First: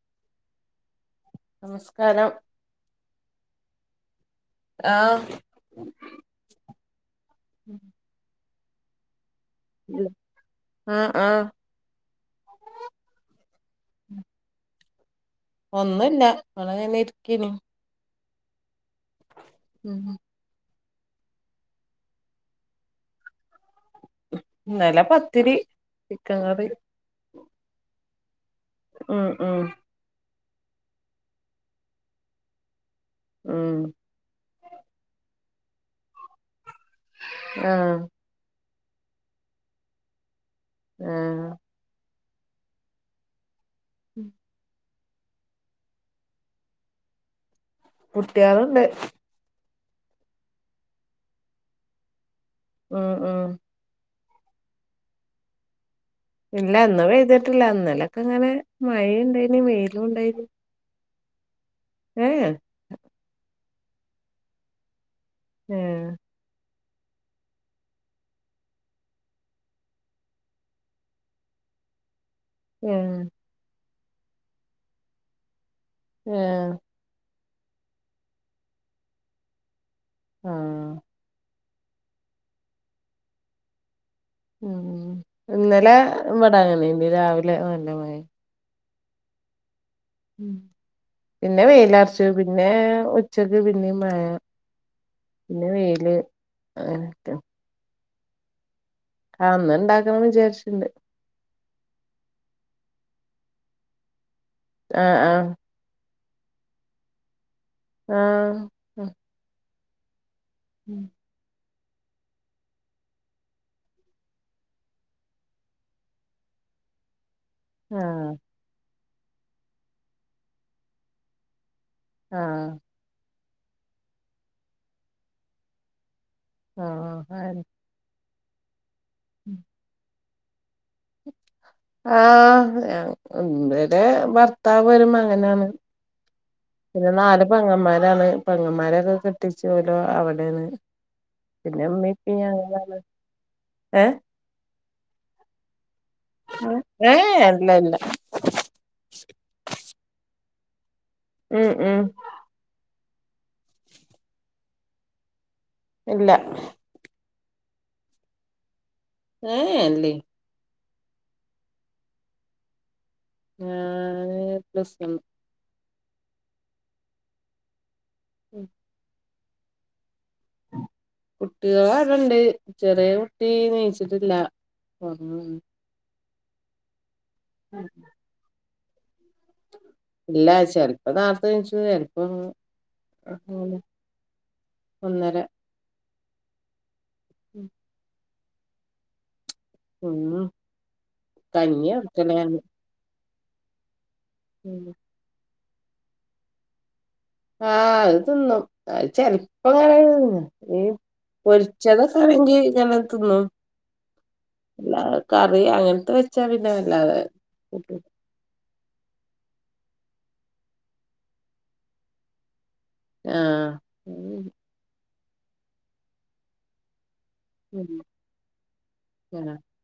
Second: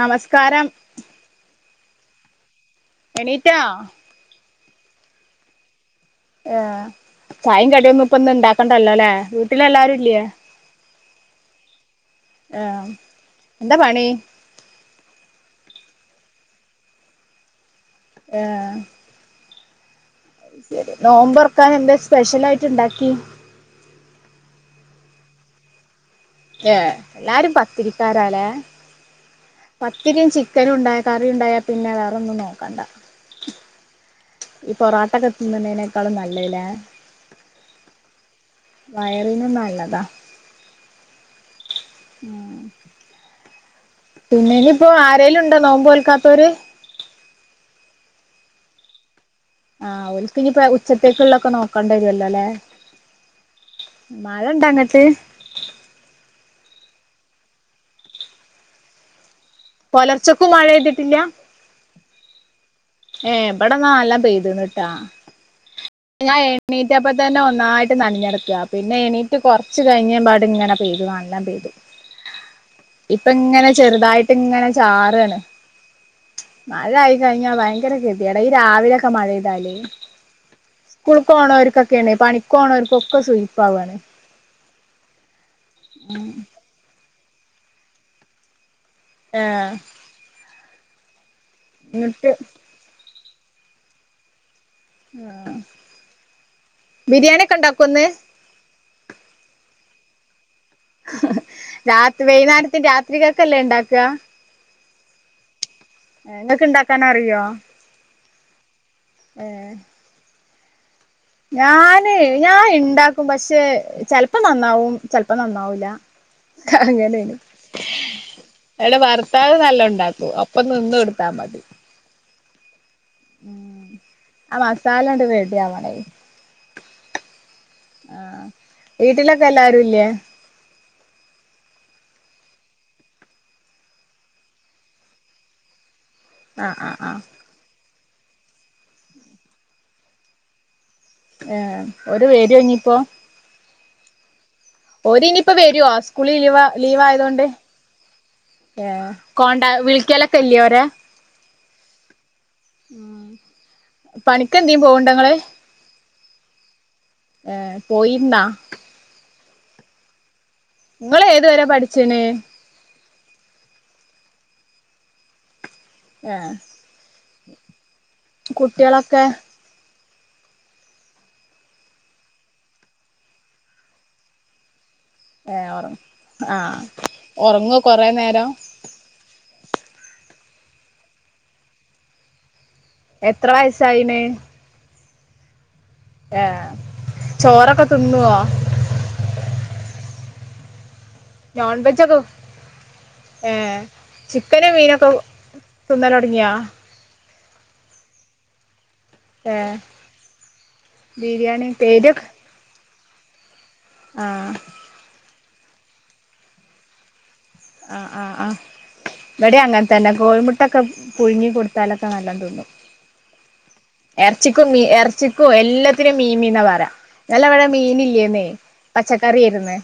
നമസ്കാരം നമസ്കാരം എണ്ണീറ്റോ ആഹ് ഉം അഹ് ചായിം കടിയൊന്നും പ്പന്ന് ണ്ടാക്കണ്ടല്ലൊല്ലേ ട്ടിലെല്ലാരും ഇല്ല്യെ ആഹ് ആഹ് ആഹ് എന്താപണി ഒന്നുല്ല ബ്ളങ്ങന്നെ ഇര്ക്കേന്നു ഏഹ് ഉം ഉം ശെടി നോമ്പർക്കാനെന്തേ സ്പെഷ്യലായിട്ട് ണ്ടാക്കി ഇന്നലെ പത്തിരി ചിക്കൻ കറി എല്ലാരും പത്തിരിക്കാരാലേ ഉം ഉം പത്തിരിം ചിക്കനുണ്ടായ കറിണ്ടായ പിന്നെ വേറൊന്നും നോക്കണ്ട ഉം ഈ പൊറാട്ടകെ തിന്നണേക്കാളും നല്ലല്ലെ ആഹ് വയറിനും നല്ലതാ ഏഹ് ഉം പിന്നെഞ്ഞിപ്പോ ആരെലുണ്ടോ നോമ്പോൽക്കാത്തോര് കുട്ട്യേള്ണ്ട് ആഹ് ഓൽക്ഞ്ഞിപ്പൊ ഉച്ചക്കെക്ള്ളൊക്കെ നോക്കണ്ടേരുല്ലോല്ലേ ഉം ഉം മഴണ്ടങ്കട്ട് ഇല്ലന്ന് പൈത്ട്ടില്ല ഇന്നേലൊക്കങ്ങനെ മഴെണ്ടായിന് വൈലുണ്ടായിന് മഴെത്ട്ടില്ല ഏഹ് ഏഹ് ബടന്നാ അല്ലാം പൈത്ന്ട്ടാ ഏഹ് ഞാ എണീറ്റപ്പതന്നെ ഒന്നായിട്ട് നൻഞ്ഞടക്ക പിന്നെ എണീറ്റ് കൊർച്ച് കഴിഞ്ഞെപാട് ങ്ങനെ പെയ്തു കാൺ ല്ലാം പൈതു ഏഹ് ഇപ്പങ്ങനെ ചെറ്തായിട്ട് ങ്ങനെ ചാറ് അണ് ഏഹ് മഴായി കൈഞ്ഞ ഭയങ്കര കെതെയ്ട ഈ രാവിലൊക്കെ മഴെയ്താലൈ ആഹ് ക്കൂൾക്കോണര്ക്കൊക്കെണ്യ പണിക്കോണോര്ക്കൊക്കെ സൂയിപ്പാവാണ് ഉം ഇന്നലെ ബ്ടന്നി [unintelligible] ങ്ങണ രാവ്ലെ നല്ല മഴ് ആഹ് ഉം പിന്നെ വെയിലെർച് എന്നിട്ട് പിന്നെ ഉച്ചക്ക് പിന്നിം മഴ പിന്നെ വൈല് അ ത് കണ്ടൊക്കൊന്ന് ആഹ് ഇന്ന് ഇണ്ടാക്കം വിജാര്ച്ച്ട്ട്ണ്ട് [unintelligible] രാത് വൈന്നേരത് രാത്രികക്കല്ലേ ണ്ടാക്അ ആഹ് ആഹ് എയേ ഇങ്ങക്ണ്ടാക്കാനറിയോ? ആഹ് ഏഹ് ഉം ഞാന് ഞാൻ ഉണ്ടാക്കും പക്ഷേ ചിലപ്പോ നന്നാവും ചിലപ്പോ നന്നാവൂല [unintelligible] അങ്ങനെയാണ് ആഹ് അവരുടെ ഭർത്താവ് നല്ല ഉണ്ടാക്കും ഒപ്പം നിന്ന് കൊടുത്താൽ മതി ആഹ് ഉം ആഹ് മസാലങ്‌ട്ട് റെടിയാവണ്യ ആഹ് അണ് ആഹ് വീട്ടിലൊക്കെ എല്ലാരും ഇല്ലേ ആഹ് ഇവിടെ ഭർത്താവ് ഒര് മകനാണ് ആ ആ ആ പിന്നെ നാല് പെങ്ങന്മാരാണ് പൊങ്ങന്മാരൊക്കെ കെട്ടിച്ചു ഓല് അവിടെണ് ഏ ഓര് പിന്നെമ്മീപ്പയും വരോ ഞങ്ങൾ ഇനിയിപ്പോ ഏഹ് ഓര് ഇനിയിപ്പോ വരുവോ സ്കൂളിൽ ലീവ് ഏഹ് ലീവായോണ്ട് ഇല്ല ഇല്ല ഏ്ഹ് കോണ്ട വിളിക്കാലൊക്കെ ഇല്ലൊരു ഉം ഉം ഉം പണിക്കെന്തും പോവണ്ടങ്ങള് ഇല്ല ഏഹ് പോയിരുന്നോ ഏഹ് ഇല്ല നിങ്ങള് ഏതു വരെ പഠിച്ചേന് ഞാൻ പ്ലസ് വൺ ഏഹ് കുട്ടികളൊക്കെ കുട്ടികള് അവിടെണ്ട് ചെറിയ കുട്ടി നീച്ചിട്ടില്ല ഒറങ്ങാണ് ഏഹ് ഉറ ആഹ് ഉറങ്ങോ കൊറേ നേരം ഇല്ല ചെിലപ്പോ നേരത്തെ നീച്ചും ചിലപ്പോ എത്ര വയസായിന് ഒന്നര ഏഹ് ചോറൊക്കെ തിന്നോ ആഹ് നോൺവെജൊക്കെ ഏഹ് ചിക്കനും മീനൊക്കെ തിന്നൽ തുടങ്ങിയോ ആഹ് അത് തിന്നും അത് ഏ ചെിലപ്പം ങ്ങനെ തിന്നും ബിരിയാണി പേരൊക്കെ പൊരിച്ചതൊക്കണെങ്കി നമ്മളെ തിന്നും ആഹ് എല്ലാ കറി അങ്ങനത്തെ വെച്ചാ പിന്നെ വല്ലാതെ കൂട്ടൂല. ആഹ് ആഹ് ആഹ് ഇവിടെ അങ്ങനെ തന്നെ കോഴിമുട്ടൊക്കെ പുഴുങ്ങി കൊടുത്താലൊക്കെ നല്ലോം തിന്നും ആഹ് ഇറച്ചിക്കും മീ ഇറച്ചിക്കും എല്ലാത്തിനും മീമി എന്ന് പറയ ഇന്നലെ ഇവിടെ മീൻ ഇല്ലേന്നേ ആഹ് പച്ചക്കറിയിരുന്ന്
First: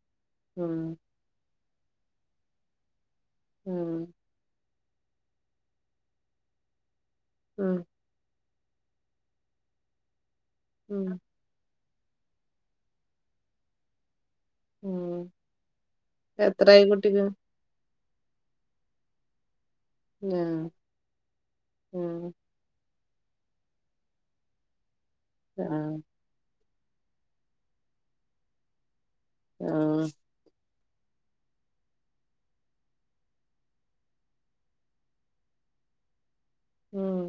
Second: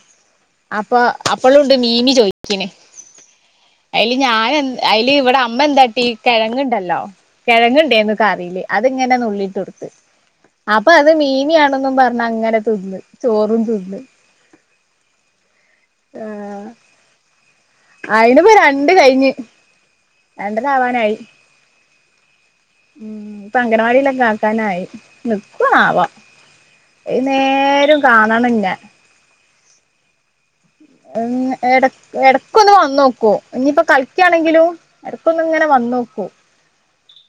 ഉം അപ്പൊ അപ്പോളുണ്ട് മീമി ചോയിക്ക്ണ് ഉം ഞാന് എ അയ്ല് ഇവിടെ അമ്മ എന്താട്ടീ കിഴങ്ങുണ്ടല്ലോ ഉം കിഴങ്ങുണ്ടേന്ന് കറീല് അത്ങ്ങനെ നുള്ളിട്ട് കൊടുത്ത് അപ്പൊ അത് ഉം മീമിയാണന്നും പറഞ്ഞ അങ്ങനെ തിന്ന് ചോറും തിന്ന് ഉം എത്രായി കുട്ടിക്ക് അയിനിപ്പൊ രണ്ട് കഴിഞ്ഞ് ആഹ് രണ്ടര ആവാനായി ആഹ് ഉം ഇപ്പൊ അംഗനവാടിയിലൊക്കെ ആക്കാനായി ആഹ് നിക്കോന്നാവോ ഏത് നേരും കാണണം ന്നെ ആഹ് ഉം എടക്ക്‌ ഒന്ന് വന്ന് നോക്കും ഇനിയിപ്പോ കളിക്കയാണെങ്കിലും എടകൊന്ന് ങ്ങനെ വന്നോക്കും ഉം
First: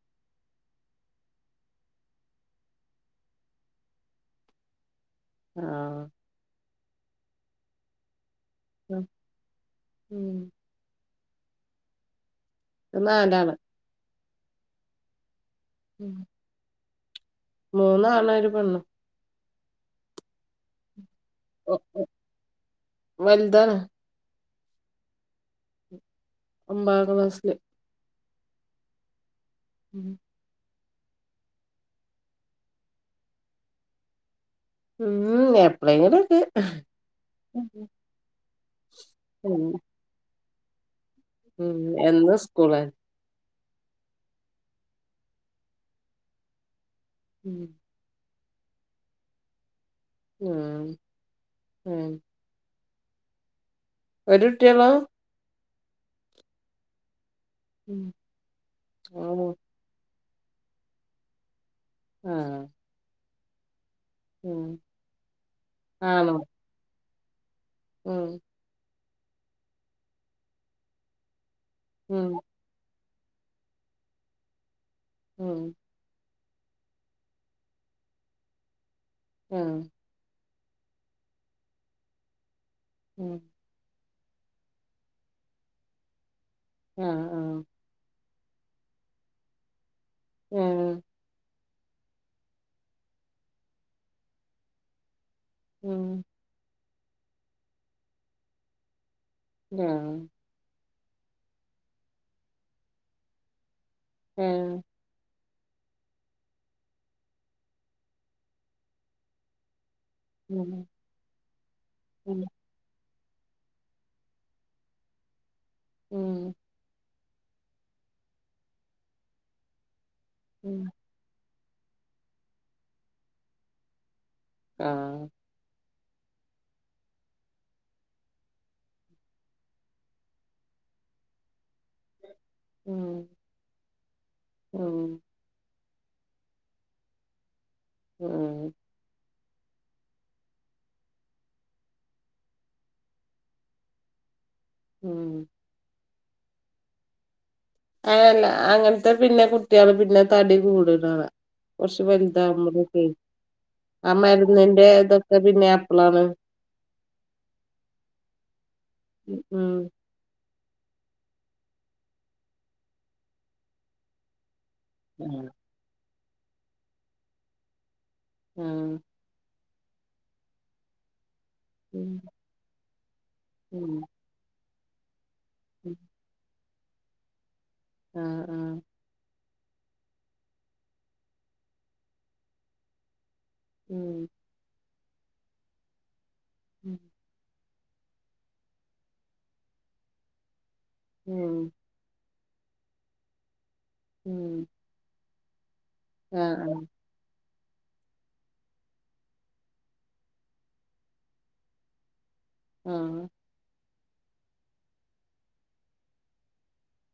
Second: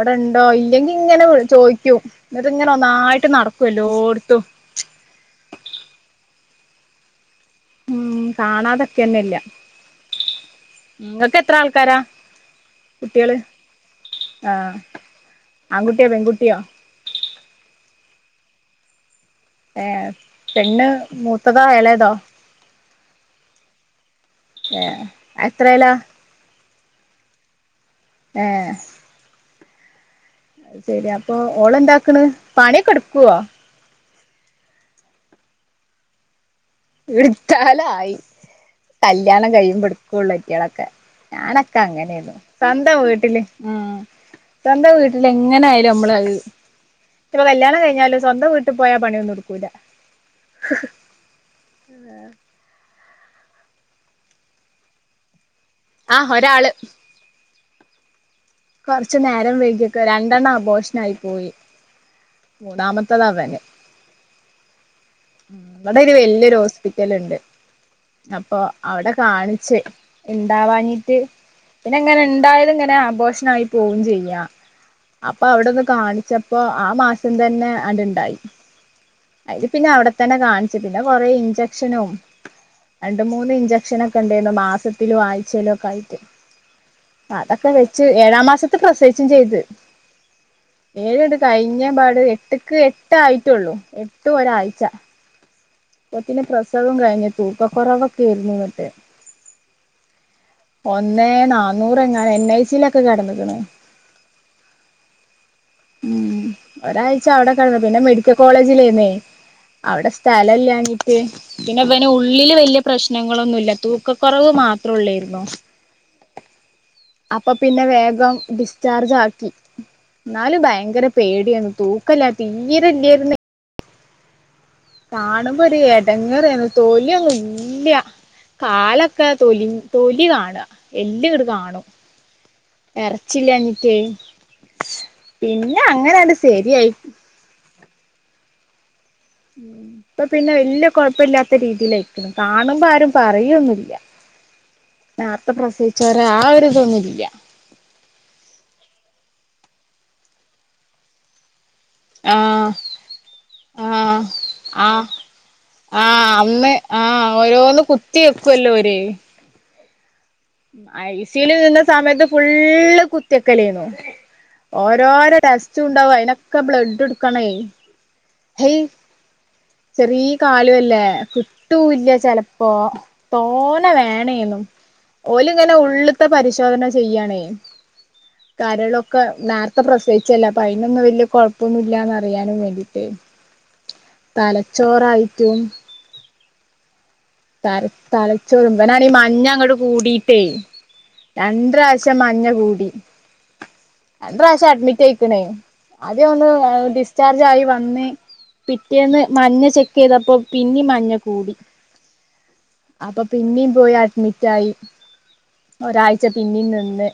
വടെണ്ടോ ഇല്ലെങ്കി ങ്ങനെ ചോദിക്കൂ ന്നട്ട് ങ്ങനെ ഒന്നായിട്ട് നടക്കുവെ ല്ലോട്ത്തും. ആഹ് കാണാതക്കെന്നെല്ല ഉം ങ്ങക്ക് എത്ര ആൾക്കാരാ കുട്ടിയെള് നാലാണ് ആഹ് ആൺകുട്ടിയോ ഉം പെൺകുട്ടിയോ മൂന്നാണും ഒരു പെണ്ണും ഏഹ് പെണ്ണ് മൂത്തതോ എളേതോ വൽതാണ് ഏ എത്രേലാ ഒമ്പതാം ക്ലാസ്സില് ഏഹ് ഉം ശെരി അപ്പൊ ഓളന്താക്കണ് പണിഒക്കെടുക്കുവോ ഉം എപ്പളേങ്കിലൊക്കെ ഇട്ത്താലായി കല്യാണം ഉം കഴിയുമ്പോ എട്കൊള്ളു അയ്റ്റെളൊക്കെ ഉം ഞാനൊക്കങ്ങനെണ് എന്നും സ്കൂളാ സ്വന്തം വീട്ടില് ഉം സ്വന്തം വീട്ടിലെങ്ങനായാലും നമ്മളത് ഇപ്പൊ ഉം കല്യാണം കഴിഞ്ഞാലും സ്വന്തം വീട്ടി പോയാ പണിയൊന്നെടുക്കൂല്ല ഉം ഉം ഒരുട്ടിയോള്ളൂ ആഹ് ഒരാള് ഉം കൊർച്ച് നേരം വൈകിയൊക്കെ രണ്ടെണ്ണം അബോഷനായി പോയി ആഹ് മൂന്നാമത്തതവന് ഉം ഇവിടെയൊരു ആണോ വല്ലിയൊരു ഹോസ്പിറ്റല്ണ്ട് ഉം അപ്പൊ അവടെ കാണിച്ച് ണ്ടാവാനീട്ട് പിന്നെ ങ്ങനെ ഉം ണ്ടായാലും ങ്ങനെ അബോഷനായി പോവും ചെയ്യാ അപ്പ ഉം അവടൊന്ന് കാണിച്ചപ്പോ ആ മാസം തന്നെ അവന്ണ്ടായി. അയ്ല് ആഹ് പിന്നെ അവടെത്തന്നെ കാണിച് പിന്നെ കൊറേ ഇഞ്ചെക്ഷനൊ രണ്ട് ഉം മൂന്ന് ഇഞ്ചക്ഷനൊക് ക്കെണ്ടേയ്നു മാസത്തിലും ആഴ്ചേലൊക്കായിട്ട് ആഹ് ആഹ് അതൊക്കെ വെ ച്ച് ഏഴാ മാസത്തി പ്രസവിച്ചും ചെയ്ത് ഏഹ് ഏഴട് കഴിഞ്ഞ പാട് എട്ട് ക്ക് എട്ട് ആയിട്ടോള്ളൂ എട്ട് ഒരാഴ്ച ഉം അപ്പത്തിന് പ്രസവം കഴിഞ്ഞ് തൂക്കക്കുറവൊക്കായിരുന്നു ന്നട്ട് ആഹ് ഒന്നേ നാന്നൂറ് എങ്ങാണ്ട് എൻ ഐ സിയിലൊക്കെ കെടന്ന്കണ് ഏഹ് ഉം ഒരാഴ്ച അവടെ കടന്ന് പിന്നെ മെഡിക്കൽ കോളേജിലേന്നേ അവടെ ഉം സ്ഥലല്ലാഞ്ഞിട്ട് പിന്നെ വന് ഉം ഉള്ളില് വല്ല്യ പ്രശ്നങ്ങളൊന്നുല്ല തൂക്കകൊറവ് മാത്രയോല്ലാരുന്നോ ഉം അപ്പൊ പിന്നെ വേഗം ഡിസ്ചാർജ് ആക്കി എന്നാലും ഉം ഭയങ്കര- പേടിയെന്നു തൂക്കല്ലാരുന്നു തീരെല്ലര്ന്നേ ആഹ് കാണുമ്പോ ഒരു ഏടങ്ങേറേരായിരുന്നു തോലിയങ്ങ് ഇല്ല കാലൊക്കെ തൊലി തൊലി കാണുവ എല്ല് അങ്ങട് കാണും അങ്ങട് കാണും ഉം എറച്ചി ഇല്ലാഞ്ഞിട്ടേ ഉം പിന്നെ അങ്ങനാണ്ട് ശരിയായി ഉം ഇപ്പ പിന്നെ വല്ലിയ കൊഴപ്പല്ലാത്ത രീതിയിലായിരിക്കണ് കാണുമ്പോ ആരും പറയൊന്നുല്ല. ഉം നേരുത്തെ പ്രസവിച്ചോ ആ ഒരു ഇത്‌യില്ല ആഹ് അല്ല അങ്ങനത്തെ പിന്നെ കുട്ടികള് പിന്നെ തടി കൂടുലാന്ന് കൊറച്ച് വലുതാകുമ്പോ ആഹ് കുത്തി വയ്ക്കും ആഹ് ആഹ് പിന്നെ അപ്പളാണ് ആഹ് അന്നെ ആഹ് ഓരോന്ന് കുത്- കുത്തി വെക്കുല്ലോ ഓര്. ഉം. ഐ സി യു യിൽ നിന്ന സമയത്ത് ഫുള്ള് കുത്തിവയ്ക്കലായിരുന്നു ഓരോരോ ടെസ്റ്റുയുണ്ടാവും അയിനൊക്കെ ബ്ലഡ് എടുക്കണേ ഏയെ ആഹ് ചെറിയ കാലും അല്ലേ ഉം ഒട്ടൂല്ല ചെലപ്പോ തോനെ ആഹ് വേണേന്നും. ഓല് ഇങ്ങനെ ഉം ഉള്ള്ത്തെ പരിശോധന ചെയ്യാണേ ആഹ് ആഹ് കരളൊക്കെ. ഒക്കെ നേര്ത്തെ പ്രസവിച്ചല്ലേ അപ്പൊ അയ്നൊന്നും വല്ലിയ കൊഴപ്പൊന്നും ഇല്ലാന്നറിയാനും വേണ്ടിട്ട്. ഉം തലച്ചോറായിട്ടും [inaudible] തല തലച്ചോറ് ഇവനാണെങ്കി മഞ്ഞ അങ്ങോട്ട് കൂടിട്ടേ ഉം രണ്ട് പ്രാവ്ശ്യം. ഇച്ഛറെ മഞ്ഞ കൂടി. രണ്ട് ഉം പ്രാവശ്യം അഡ്മിറ്റ് അയിക്ക്ണ് ആദ്യ ഒന്ന് ആഹ് ഡിസ്. ഡിസ് ചാർജ് ആയി വന്ന് പിറ്റേന്ന് മഞ്ഞ ചെക്ക് ചെയ്തപ്പോ പിന്നേ മഞ്ഞ കൂടി. അപ്പൊ ആഹ് പിന്നേം പോയി അഡ്മിറ്റായി ഒരാഴ്ച പിന്നേം നിന്ന്.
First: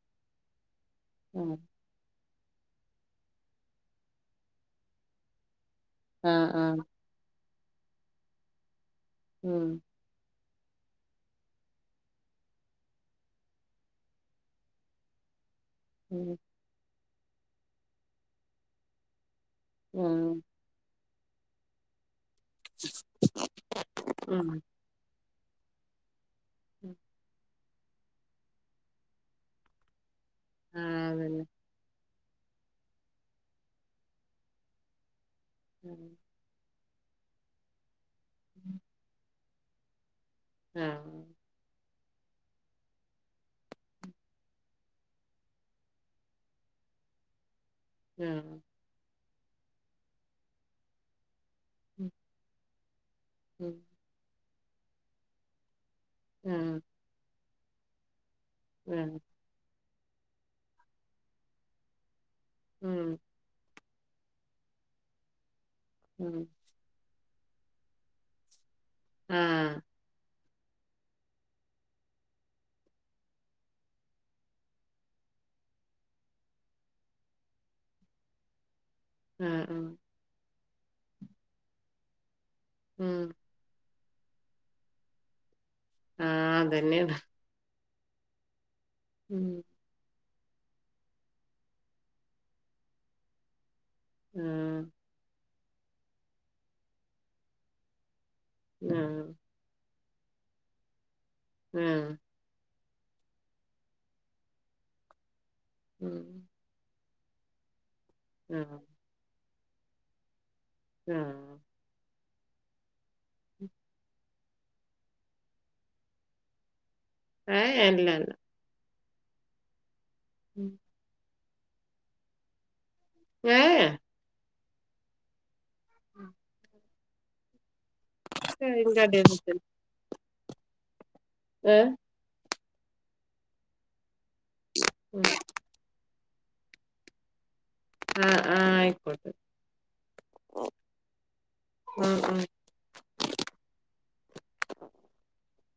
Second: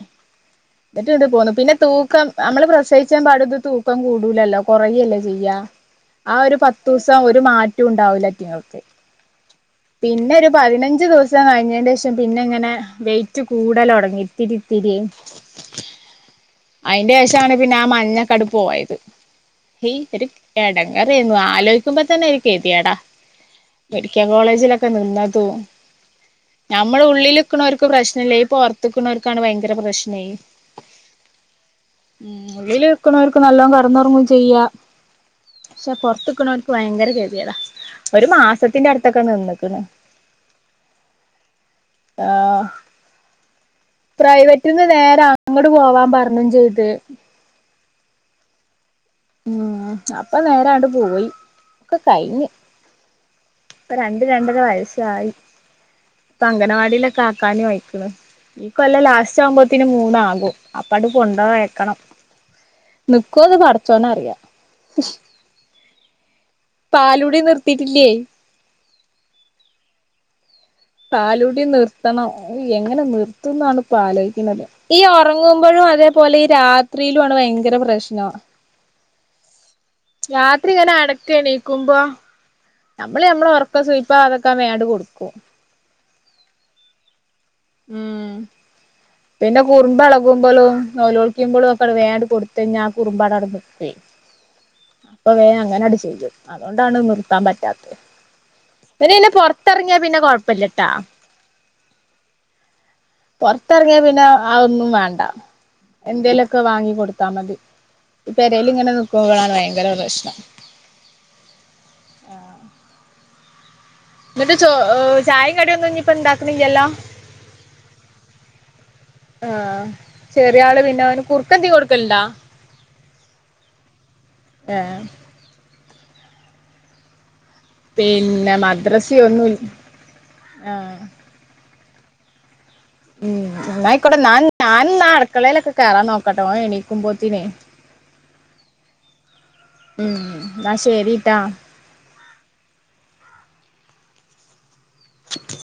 എന്നിട്ട് ഇങ്ങട് പോന്നു ആഹ് പിന്നെ തൂക്കം- നമ്മള് പ്രസവിയിച്ചാ പാടെ തൂക്കം കൂടൂവല്ലോ കൊറയല്ലെ ചെയ്യാ ആഹ് ആ ആഹ് ഒരു ആഹ് പത്തു ദെവസം സം ഒരു മാറ്റോം ഇണ്ടാവില്ല നിങ്ങൾക്ക് ഉം. പിന്നെ ഒരു- പതിനഞ്ച് ദെവസം കഴിഞ്ഞെന്റെ പിന്നെ ഇങ്ങനെ വെയിറ്റ് കൂടല് തൊടങ്ങി പിന്നെ ഇത്തിരി ഇത്തിരിയെ - [inaudible] ഉം അയിന്റ ശേഷം ആണ് പിന്നെ ആ മഞ്ഞ അങ്ങട് പോയത് ഒരു ഉം - എടങേരായിരുന്നു ആലോചിക്കുമ്പോ തന്നെ ഒര് ഗതികേട് മെഡിക്ക കോളേജിലൊക്കെ നിന്ന് - ഉം ഞമ്മള് ഉള്ളില്- ക്ക്ണോർക്ക് പ്രശ്നല്ലേ ഈ പൊറത്ത് നിക്ക്ണോര്ക്കാണ് ഭയങ്കര പ്രശ്നം ആഹ് അത് തന്നെ ഉം ഉള്ളില് നിക്കണോർക്ക് നല്ലോണം കെടന്ന് ഉറങ്ങുവേം ചെയ്യാം പക്ഷെ ഉം പൊറത്ത് നിക്കണോർക്ക് ഭയങ്കര ഗതികേടാ ഒരു മാസത്തിന്റെ അടുത്തൊക്കെ നിന്നേക്ക്ണ്. ആഹ്. ആഹ്. പ്രൈവറ്റ് നിന്ന് നേരെ അങ്ങട് പോവാൻ പറഞ്ഞും ചെയ്ത്. ഉം ഉം അപ്പൊ നേരേയാണ്ട് പോയി ഒക്കെ കഴിഞ്ഞ് ഉം. ഇപ്പൊ രണ്ട് രണ്ടര വയസായി ഇപ്പൊ ആഹ് അംഗൻവാടിയിലൊക്കെ ആക്കാനു അയ്ക്ണ്. ഇ കൊല്ലം ആഹ് ലാസ്റ്റ് ആവുമ്പോത്ത്ന് മൂന്നാകും അപ്പണ്ട് കൊണ്ടോയാക്കണം. ഉം നിക്കോന്ന് പടച്ചോനറിയാ ഉം. പാലൂടി നിർത്തിട്ടില്ലേയ് ആഹ്. പാലുടി നിർത്തണം അയ് എങ്ങനെ നിർത്തുന്നാണ് ഇപ്പ ആലോയ്ക്ക്ണത്. ഈ ഒറങ്ങുമ്പോഴും അതേപോലെ ഈ രാത്രിയിലു ആണ് ഭയങ്കര പ്രശ്നം. ആഹ് ആഹ് രാത്രി ഇങ്ങനെ അടക്കെണീക്കുമ്പോ ഉം ഞമ്മള് ഞമ്മളെ ഒറക്കം സുയിപ്പാവാതെക്കാൻ വേം ആണ്ട് കൊടുക്കും ആഹ് അതന്നെണ് ഉം പിന്നെ കുറുമ്പ് എളകുമ്പളും നോലോളിക്ക്മ്പളും ഒക്കെണ്ട് വേം ആണ്ട് കൊടുത്തഞ്ഞാ ആ കുറുമ്പ് അടെ അടെനിക്കൊയ് ഉം അപ്പൊ വേം അങ്ങനെ അണ്ട് ചെയ്ത് അതുകൊണ്ടാണ് നിർത്താൻ പറ്റാത്തത് പിന്നെ ന്നെ പൊറത്ത് തെറങ്ങിയ പിന്നെ കൊഴപ്പല്ലട്ടാ. ഉം. പൊറത്തെറങ്ങിയാ പിന്നെ ആഹ് ഒന്നും വേണ്ട എന്തേലൊക്കെ ക്കെ വാങ്ങി കൊടുത്താമതി ഈ പെരേൽ ഇങ്ങനെ നിക്കുമ്പയാണ് ഭയങ്കര പ്രശ്നം ആഹ് ആഹ് ഉം ന്നട്ട് ചോ ചായിം കടിയൊന്നും ഇഞ് ഇപ്പ ഇടണ്ടാക്ണ്യ്യല്ലോ ഏയേ ഇല്ലല്ല ആഹ് ചെറിയ ഉം. ആള് പിന്നെ അവന് കുറുക്കെന്ത്യേ കൊടുക്കല്ണ്ടാ ഏയേ ഏഹ് ഉം പിന്നെ അതിന്റെ മദ്രസി അടിയൊന്നും ഒന്നുൽ ആഹ് ഏഹ് ഉം ഇന്നായിക്കോട്ടെ നാൻ ഞാൻ ന്നാ ഉം. അടുക്കളയിലൊക്കെ കേറാൻ നോക്കട്ടെ ഓൻ എണീക്കുമ്പോത്തിന് ആഹ് ആഹ് അയ്ക്കോട്ടെ ഉം ന്നാ ശരി ട്ടാ ഉം ഉം [inaudible]